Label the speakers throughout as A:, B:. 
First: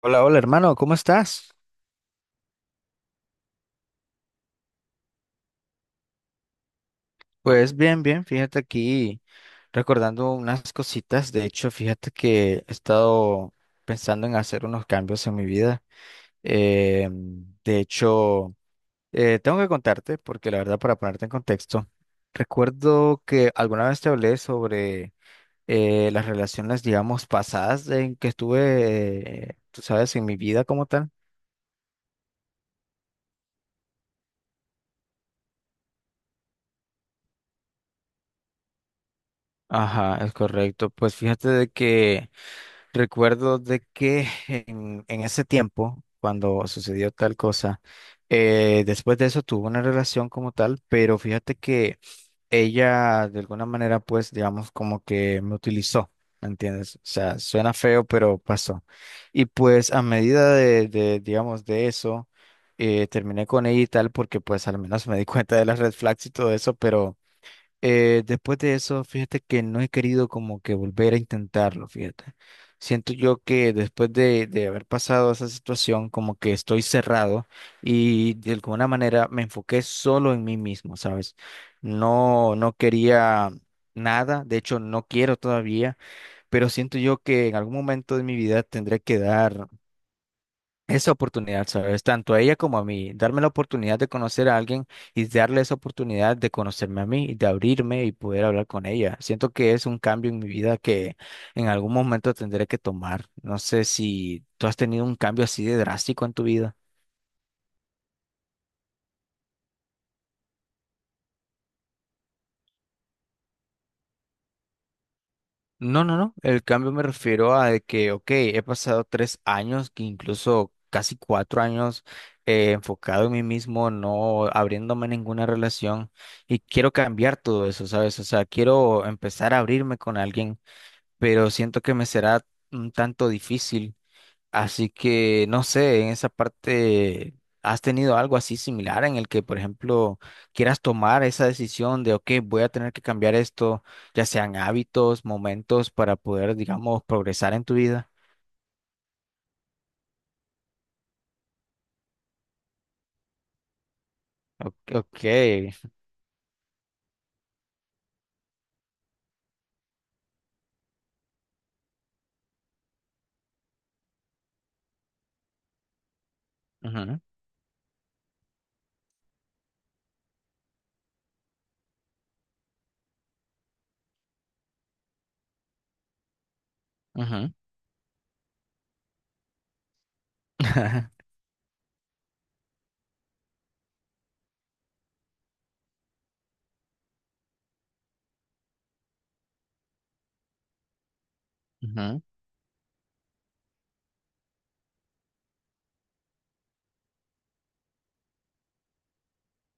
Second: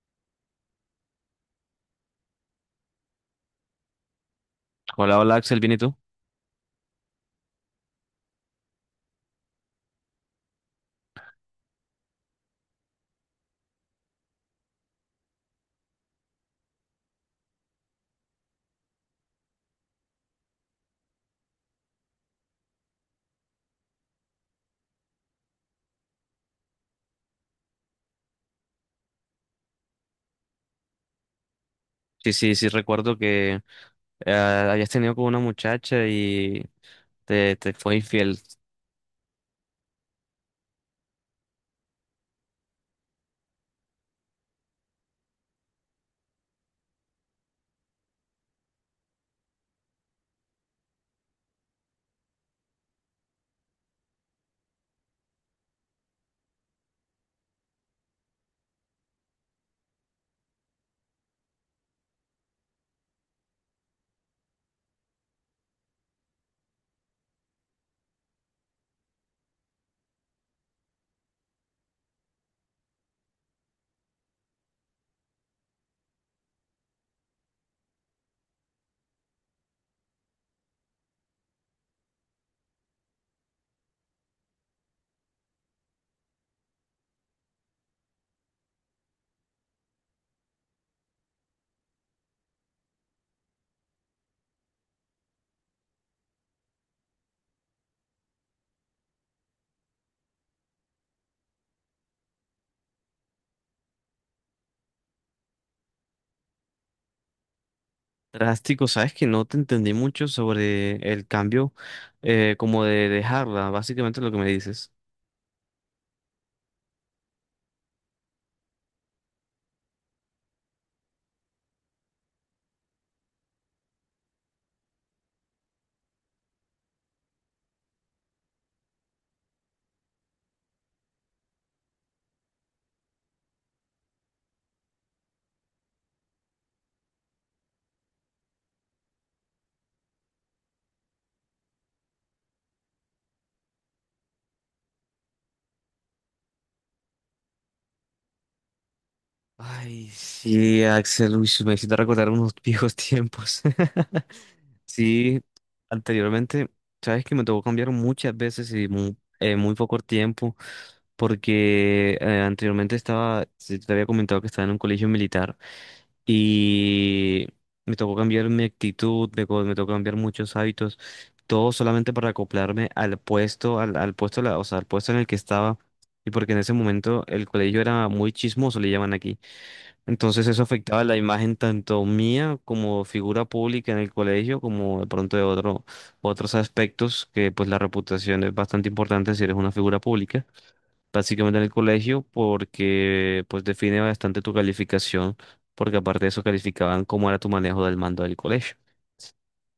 A: Hola, hola hermano, ¿cómo estás?
B: Hola, hola Axel, ¿bien y tú?
A: Pues bien, bien, fíjate aquí recordando unas cositas. De hecho, fíjate que he estado pensando en hacer unos cambios en mi vida. Eh, de hecho, tengo que contarte, porque la verdad, para ponerte en contexto, recuerdo que alguna vez te hablé sobre las relaciones, digamos, pasadas en que estuve, tú sabes, en mi vida como tal.
B: Sí, sí, sí, recuerdo que habías tenido con una muchacha y te fue infiel.
A: Ajá, es correcto. Pues fíjate de que. Recuerdo de que en ese tiempo, cuando sucedió tal cosa, después de eso tuvo una relación como tal, pero fíjate que ella de alguna manera, pues, digamos, como que me utilizó, ¿me entiendes? O sea, suena feo, pero pasó. Y pues a medida de, digamos, de eso, terminé con ella y tal, porque pues al menos me di cuenta de las red flags y todo eso, pero. Después de eso, fíjate que no he querido como que volver a intentarlo, fíjate. Siento yo que después de haber pasado esa situación, como que estoy cerrado y de alguna manera me enfoqué solo en mí mismo, ¿sabes? No, no quería nada, de hecho no quiero todavía, pero siento yo que en algún momento de mi vida tendré que dar esa oportunidad, ¿sabes? Tanto a ella como a mí, darme la oportunidad de conocer a alguien y darle esa oportunidad de conocerme a mí y de abrirme y poder hablar con ella. Siento que es un cambio en mi vida que en algún momento tendré que tomar. No sé si tú has tenido un cambio así de drástico en tu vida.
B: Drástico, sabes que no te entendí mucho sobre el cambio, como de dejarla, básicamente lo que me dices.
A: No, no, no. El cambio me refiero a de que, ok, he pasado 3 años, que incluso casi 4 años enfocado en mí mismo, no abriéndome a ninguna relación y quiero cambiar todo eso, ¿sabes? O sea, quiero empezar a abrirme con alguien, pero siento que me será un tanto difícil. Así que, no sé, en esa parte, ¿has tenido algo así similar en el que, por ejemplo, quieras tomar esa decisión de, ok, voy a tener que cambiar esto, ya sean hábitos, momentos, para poder, digamos, progresar en tu vida?
B: Ay, sí, Axel, uy, me hiciste recordar unos viejos tiempos.
A: Ok. Ok.
B: Sí, anteriormente, sabes que me tocó cambiar muchas veces y muy, muy poco tiempo, porque anteriormente estaba, sí, te había comentado que estaba en un colegio militar,
A: Ujú.
B: y me tocó cambiar mi actitud, me tocó cambiar muchos hábitos, todo solamente para acoplarme al puesto, al puesto, o sea, al puesto en el que estaba, y porque en ese momento el
A: Ujú.
B: colegio era muy chismoso, le llaman aquí. Entonces eso afectaba la imagen tanto mía como figura pública en el colegio, como de pronto de otro, otros aspectos, que pues la reputación es bastante importante si eres una figura pública, básicamente en el colegio,
A: Ujú.
B: porque pues define bastante tu calificación, porque aparte de eso calificaban cómo era tu manejo del mando del colegio.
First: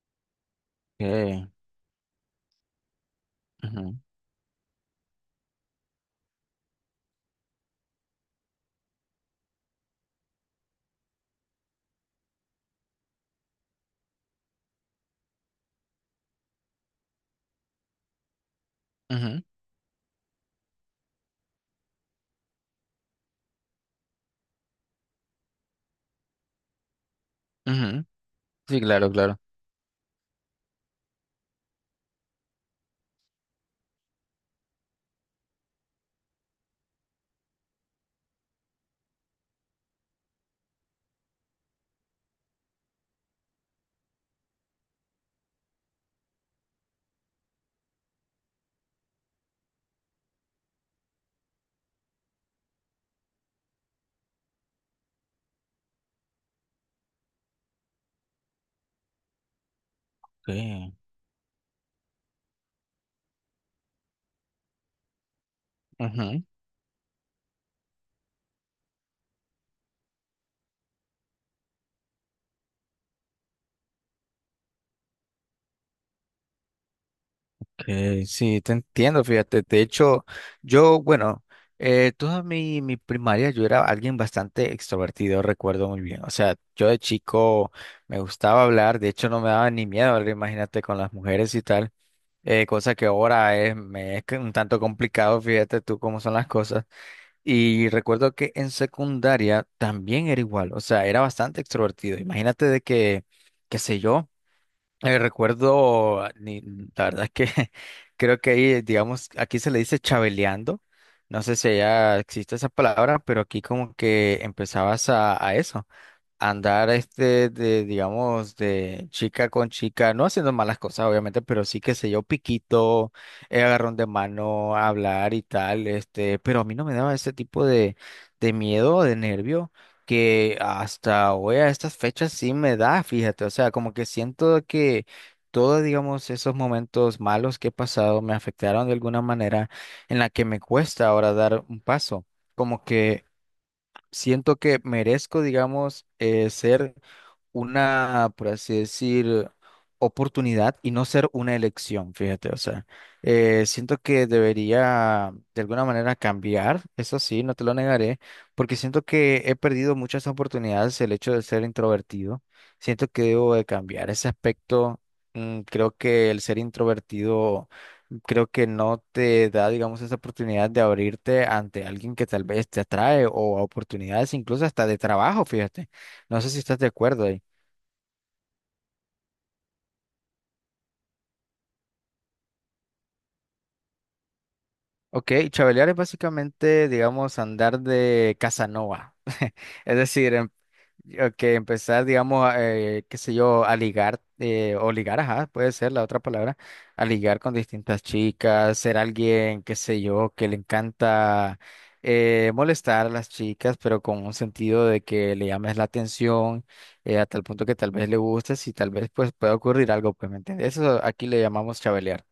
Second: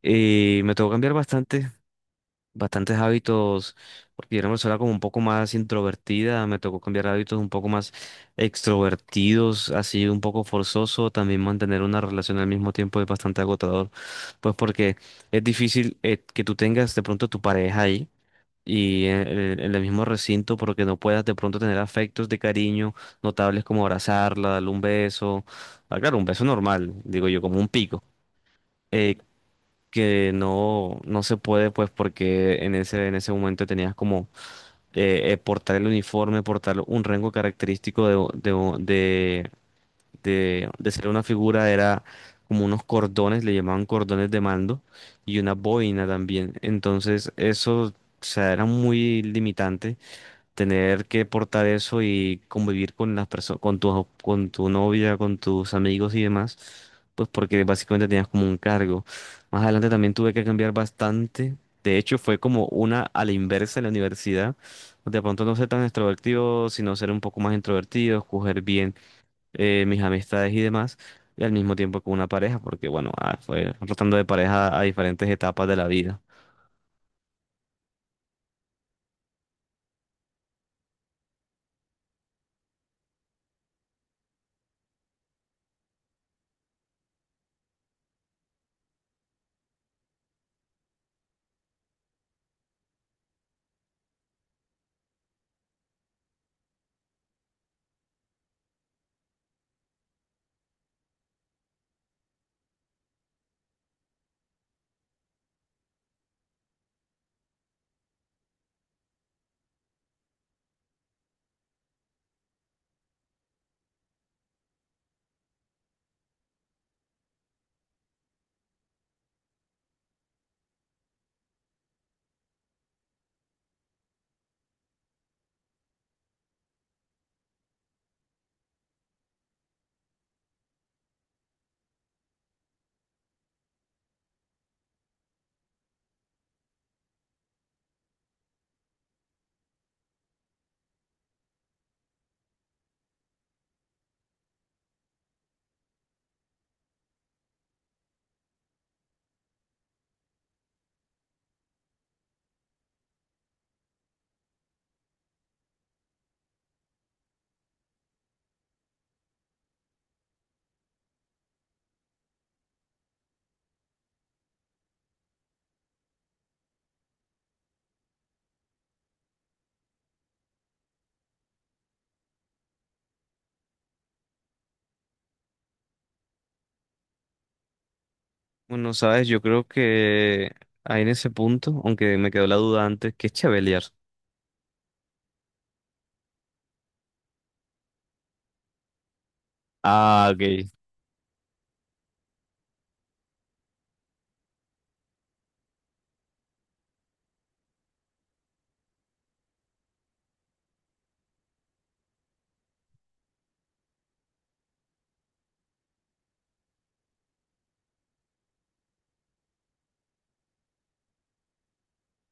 B: Y me tocó cambiar
A: Ok.
B: bastantes hábitos,
A: Ujú.
B: porque yo era una persona como un poco más introvertida, me tocó cambiar hábitos un poco más extrovertidos, así un poco forzoso. También mantener una relación al mismo tiempo es bastante agotador, pues porque es difícil que tú tengas de pronto tu pareja ahí. Y
A: Ujú.
B: en el mismo recinto, porque no puedas de pronto tener afectos de cariño notables como abrazarla, darle un beso. Ah, claro, un beso normal, digo yo, como un pico,
A: Ujú. Sí, claro,
B: eh,
A: claro.
B: que no, no se puede, pues porque en en ese momento tenías como portar el uniforme, portar un rango característico de ser una figura. Era como unos cordones, le llamaban cordones de mando, y una boina también. Entonces eso, o sea, era muy limitante tener que portar eso y convivir con las personas, con tu novia, con tus amigos y demás, pues porque básicamente tenías como un cargo. Más adelante también tuve que
A: Ok.
B: cambiar bastante. De hecho, fue como una a la inversa en la universidad. De pronto no ser tan
A: Ujú.
B: extrovertido, sino ser un poco más introvertido, escoger bien mis amistades y demás. Y al mismo tiempo con una pareja, porque bueno, ah, fue rotando de pareja a diferentes etapas de la vida.
A: Sí, te entiendo, fíjate. De hecho, yo, bueno, toda mi primaria yo era alguien bastante extrovertido, recuerdo muy bien. O sea, yo de chico me gustaba hablar, de hecho no me daba ni miedo hablar, imagínate, con las mujeres y tal. Cosa que ahora es, me es que un tanto complicado, fíjate tú cómo son las cosas. Y recuerdo que en secundaria también era igual, o sea, era bastante extrovertido. Imagínate de que, qué sé yo. Recuerdo, la verdad es que creo que ahí, digamos, aquí se le dice chabeleando. No sé si allá existe esa palabra, pero aquí como que empezabas a eso andar este de, digamos, de chica con chica, no haciendo malas cosas, obviamente, pero sí que sé yo, piquito, agarrón de mano, hablar y tal, este, pero a mí no me daba ese tipo de miedo, de nervio, que hasta hoy a estas fechas sí me da, fíjate, o sea, como que siento que todos, digamos, esos momentos malos que he pasado me afectaron de alguna manera en la que me cuesta ahora dar un paso. Como que siento que merezco, digamos, ser una, por así decir, oportunidad y no ser una elección, fíjate, o sea, siento que debería de alguna manera cambiar, eso sí, no te lo negaré, porque siento que he perdido muchas oportunidades el hecho de ser introvertido, siento que debo de cambiar ese aspecto, creo que el ser introvertido creo que no te da, digamos, esa oportunidad de abrirte ante alguien que tal vez te atrae o a oportunidades incluso hasta de trabajo, fíjate. No sé si estás de acuerdo ahí.
B: Bueno, sabes, yo creo que ahí en ese punto, aunque me quedó la duda antes, que es Chevalier?
A: Ok, chavalear es básicamente, digamos, andar de Casanova. Es
B: Ah,
A: decir,
B: ok.
A: que empezar, digamos, qué sé yo, a ligar, o ligar, ajá, puede ser la otra palabra, a ligar con distintas chicas, ser alguien, qué sé yo, que le encanta molestar a las chicas, pero con un sentido de que le llames la atención, a tal punto que tal vez le gustes y tal vez pues pueda ocurrir algo, pues, ¿me entiendes? Eso aquí le llamamos chabelear.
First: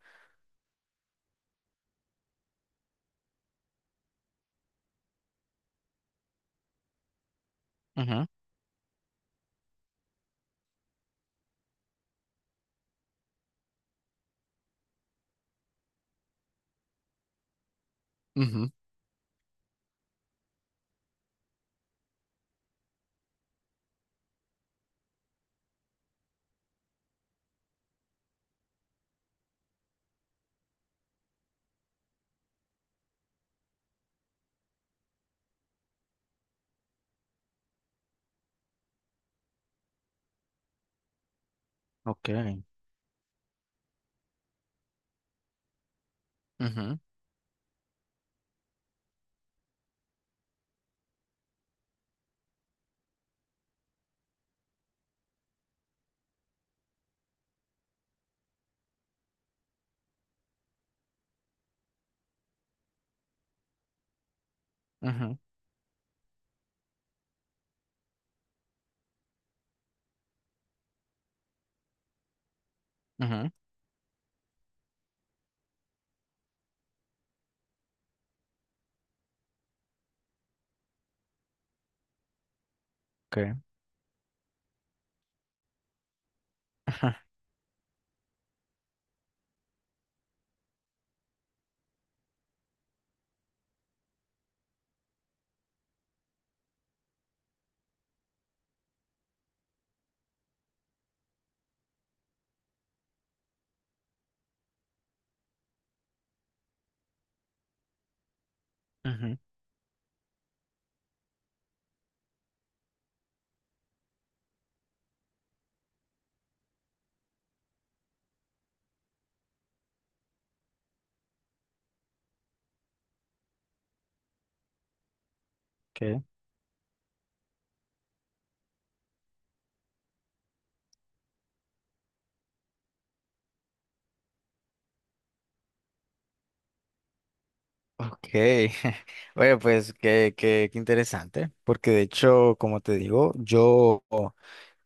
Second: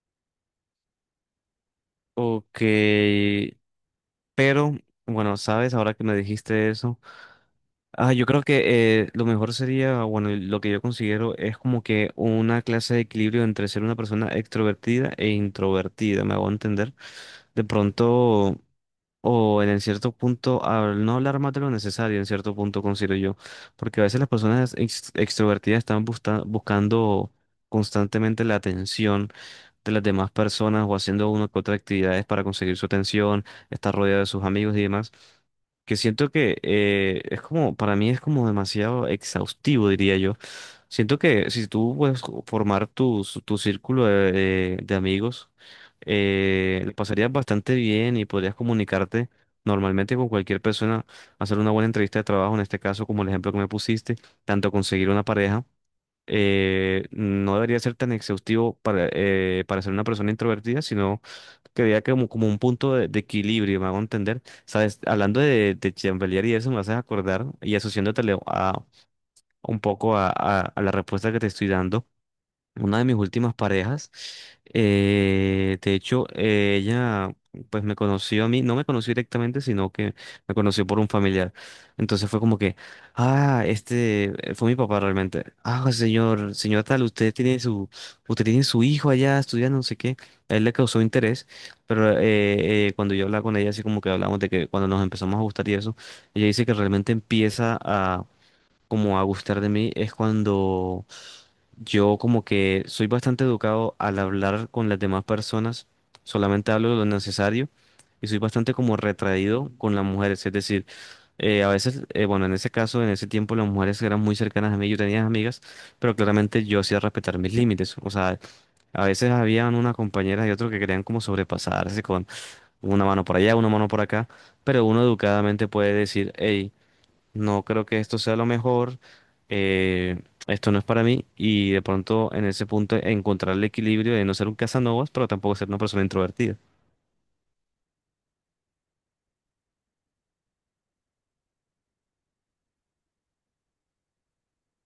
B: Ok, pero bueno, sabes, ahora que me dijiste eso, ah, yo
A: Ujú.
B: creo que, lo mejor sería, bueno, lo que yo considero es como que una clase de equilibrio entre ser una persona extrovertida e introvertida, me hago entender. De pronto.
A: Ujú.
B: O en cierto punto, al no hablar más de lo necesario, en cierto punto considero yo, porque a veces las personas extrovertidas están buscando constantemente la atención de las demás personas, o haciendo una que otra actividades para conseguir su atención, estar rodeado de sus amigos y demás, que siento que, es como, para mí es como demasiado exhaustivo, diría yo. Siento que si tú puedes
A: Ok.
B: formar tu círculo de amigos, lo
A: Ujú.
B: pasarías bastante bien y podrías comunicarte normalmente con cualquier persona, hacer una buena entrevista de trabajo, en este caso, como el ejemplo que me pusiste. Tanto conseguir una pareja no debería ser tan exhaustivo para ser una persona introvertida, sino que vea como, como un punto de equilibrio, me hago entender. Sabes,
A: Ujú.
B: hablando de chambelear y eso, me haces acordar y asociándotele a un poco a, a la respuesta que te estoy dando, una de mis
A: Ujú.
B: últimas parejas. Eh, de hecho, ella pues me conoció a mí, no me conoció directamente, sino que me conoció por un familiar. Entonces fue como que,
A: Ok.
B: ah, este, fue mi papá realmente. Ah, señor, señora tal, usted tiene su hijo allá estudiando, no sé qué. A él le causó interés, pero cuando yo hablaba con ella, así como que hablábamos de que cuando nos empezamos a gustar y eso, ella dice que realmente empieza a como a gustar de mí es cuando yo como que soy bastante educado al hablar con las demás personas, solamente hablo de lo necesario, y soy bastante como
A: Ujú.
B: retraído con las mujeres. Es decir, a veces, bueno, en ese caso, en ese tiempo las mujeres eran muy cercanas a mí, yo tenía amigas, pero claramente yo hacía respetar mis límites. O sea, a veces habían una compañera y otro que querían como sobrepasarse con una mano por allá, una mano por acá, pero uno educadamente puede
A: Ok.
B: decir, hey, no creo que esto sea lo mejor. eh, Esto no es para mí, y de pronto en ese punto encontrar el equilibrio de no ser un cazanovas pero tampoco ser una persona introvertida.
A: Ok. Oye, pues qué interesante, porque de hecho, como te digo, yo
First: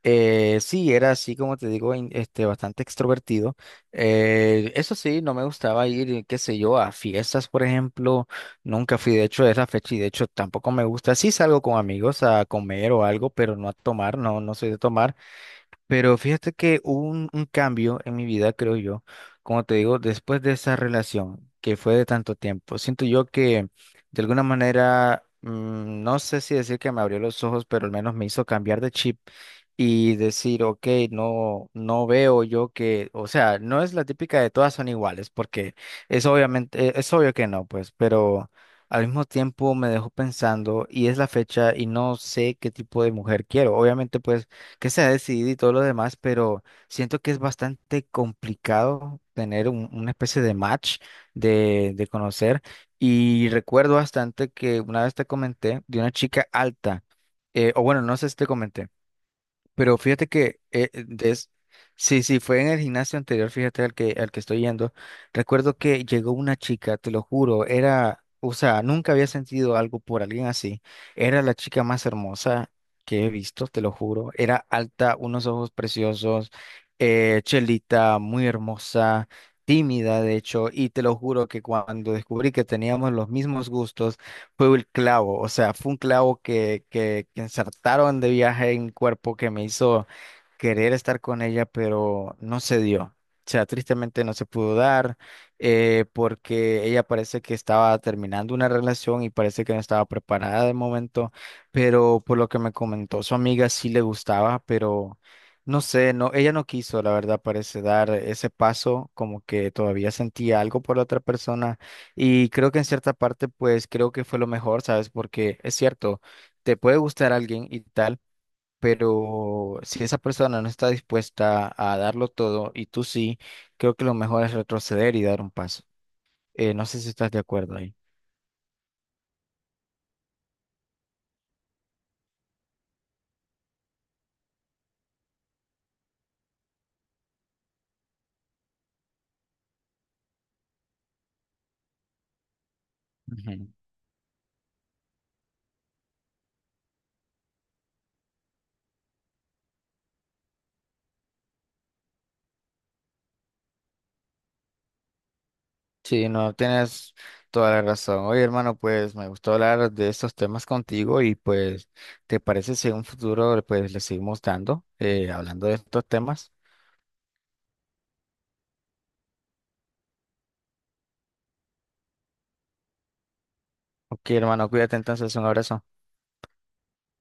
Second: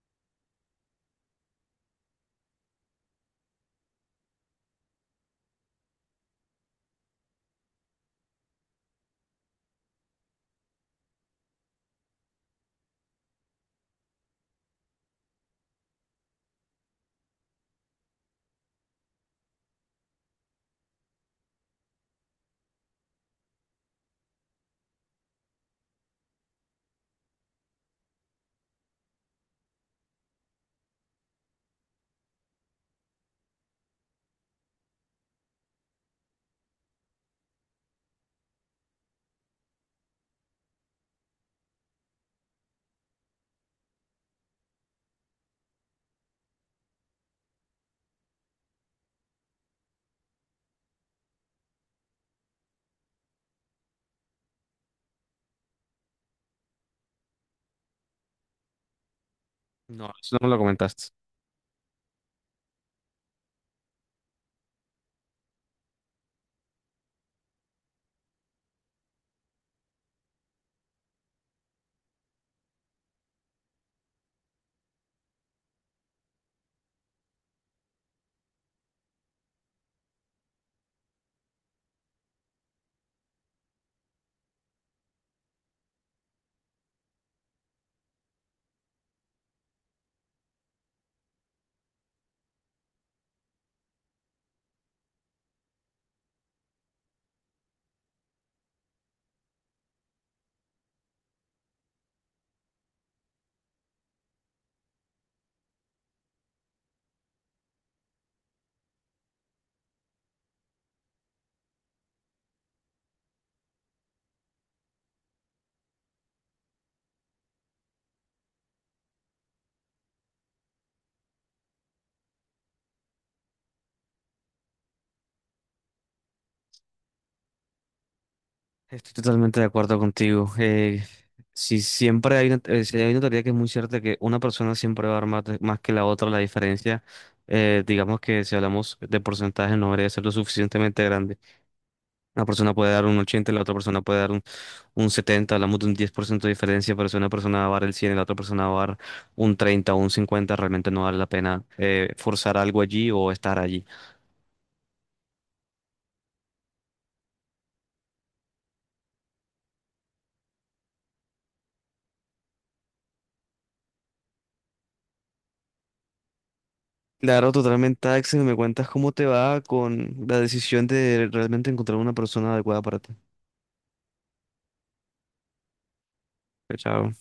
A: sí era así, como te digo, este, bastante extrovertido. Eso sí, no me gustaba ir, qué sé yo, a fiestas, por ejemplo. Nunca fui, de hecho, a esa fecha y de hecho tampoco me gusta. Sí salgo con amigos a comer o algo, pero no a tomar, no, no soy de tomar. Pero fíjate que hubo un cambio en mi vida, creo yo, como te digo, después de esa relación que fue de tanto tiempo. Siento yo que de alguna manera, no sé si decir que me abrió los ojos, pero al menos me hizo cambiar de chip y decir, ok, no, no veo yo que, o sea, no es la típica de todas son iguales, porque es obviamente, es obvio que no, pues, pero al mismo tiempo me dejó pensando y es la fecha y no sé qué tipo de mujer quiero. Obviamente, pues que se ha decidido y todo lo demás, pero siento que es bastante complicado tener una especie de match de conocer. Y recuerdo bastante que una vez te comenté de una chica alta, o bueno, no sé si te comenté. Pero
B: No,
A: fíjate
B: eso no me lo
A: que
B: comentaste.
A: sí, sí, fue en el gimnasio anterior, fíjate al que, estoy yendo. Recuerdo que llegó una chica, te lo juro, era, o sea, nunca había sentido algo por alguien así. Era la chica más hermosa que he visto, te lo juro. Era alta, unos ojos preciosos, chelita, muy hermosa, tímida, de hecho, y te lo juro que cuando descubrí que teníamos los mismos gustos, fue el clavo, o sea, fue un clavo que insertaron de viaje en mi cuerpo que me hizo querer estar con ella, pero no se dio. O sea, tristemente no se pudo dar porque ella parece que estaba terminando una relación y parece que no estaba preparada de momento, pero por lo que me comentó su amiga sí le gustaba, pero no sé, no, ella no quiso, la verdad, parece dar ese paso, como que todavía sentía algo por la otra persona y creo que en cierta parte pues creo que fue lo mejor, ¿sabes? Porque es cierto, te puede gustar alguien y tal pero si esa persona no está dispuesta a darlo todo y tú sí, creo que lo mejor es retroceder y dar un paso. No sé si estás de acuerdo ahí.
B: Estoy totalmente de acuerdo contigo. Si siempre hay una, si hay una teoría que es muy cierta, que una persona siempre va a dar más, más que la otra, la diferencia, digamos que si hablamos de porcentaje, no debería ser lo suficientemente grande. Una persona puede dar un 80, la
A: Ujú.
B: otra persona puede dar un 70, hablamos de un 10% de diferencia, pero si una persona va a dar el 100 y la otra persona va a dar un 30 o un 50, realmente no vale la pena forzar algo allí o estar allí.
A: Sí, no, tienes toda la razón. Oye, hermano, pues me gustó hablar de estos temas contigo y pues, ¿te parece si en un futuro pues le seguimos dando, hablando de estos temas?
B: Claro, totalmente, Axel, ¿me cuentas cómo te va con la decisión de realmente encontrar una persona adecuada para ti?
A: Ok, hermano, cuídate entonces, un abrazo.
B: Chao.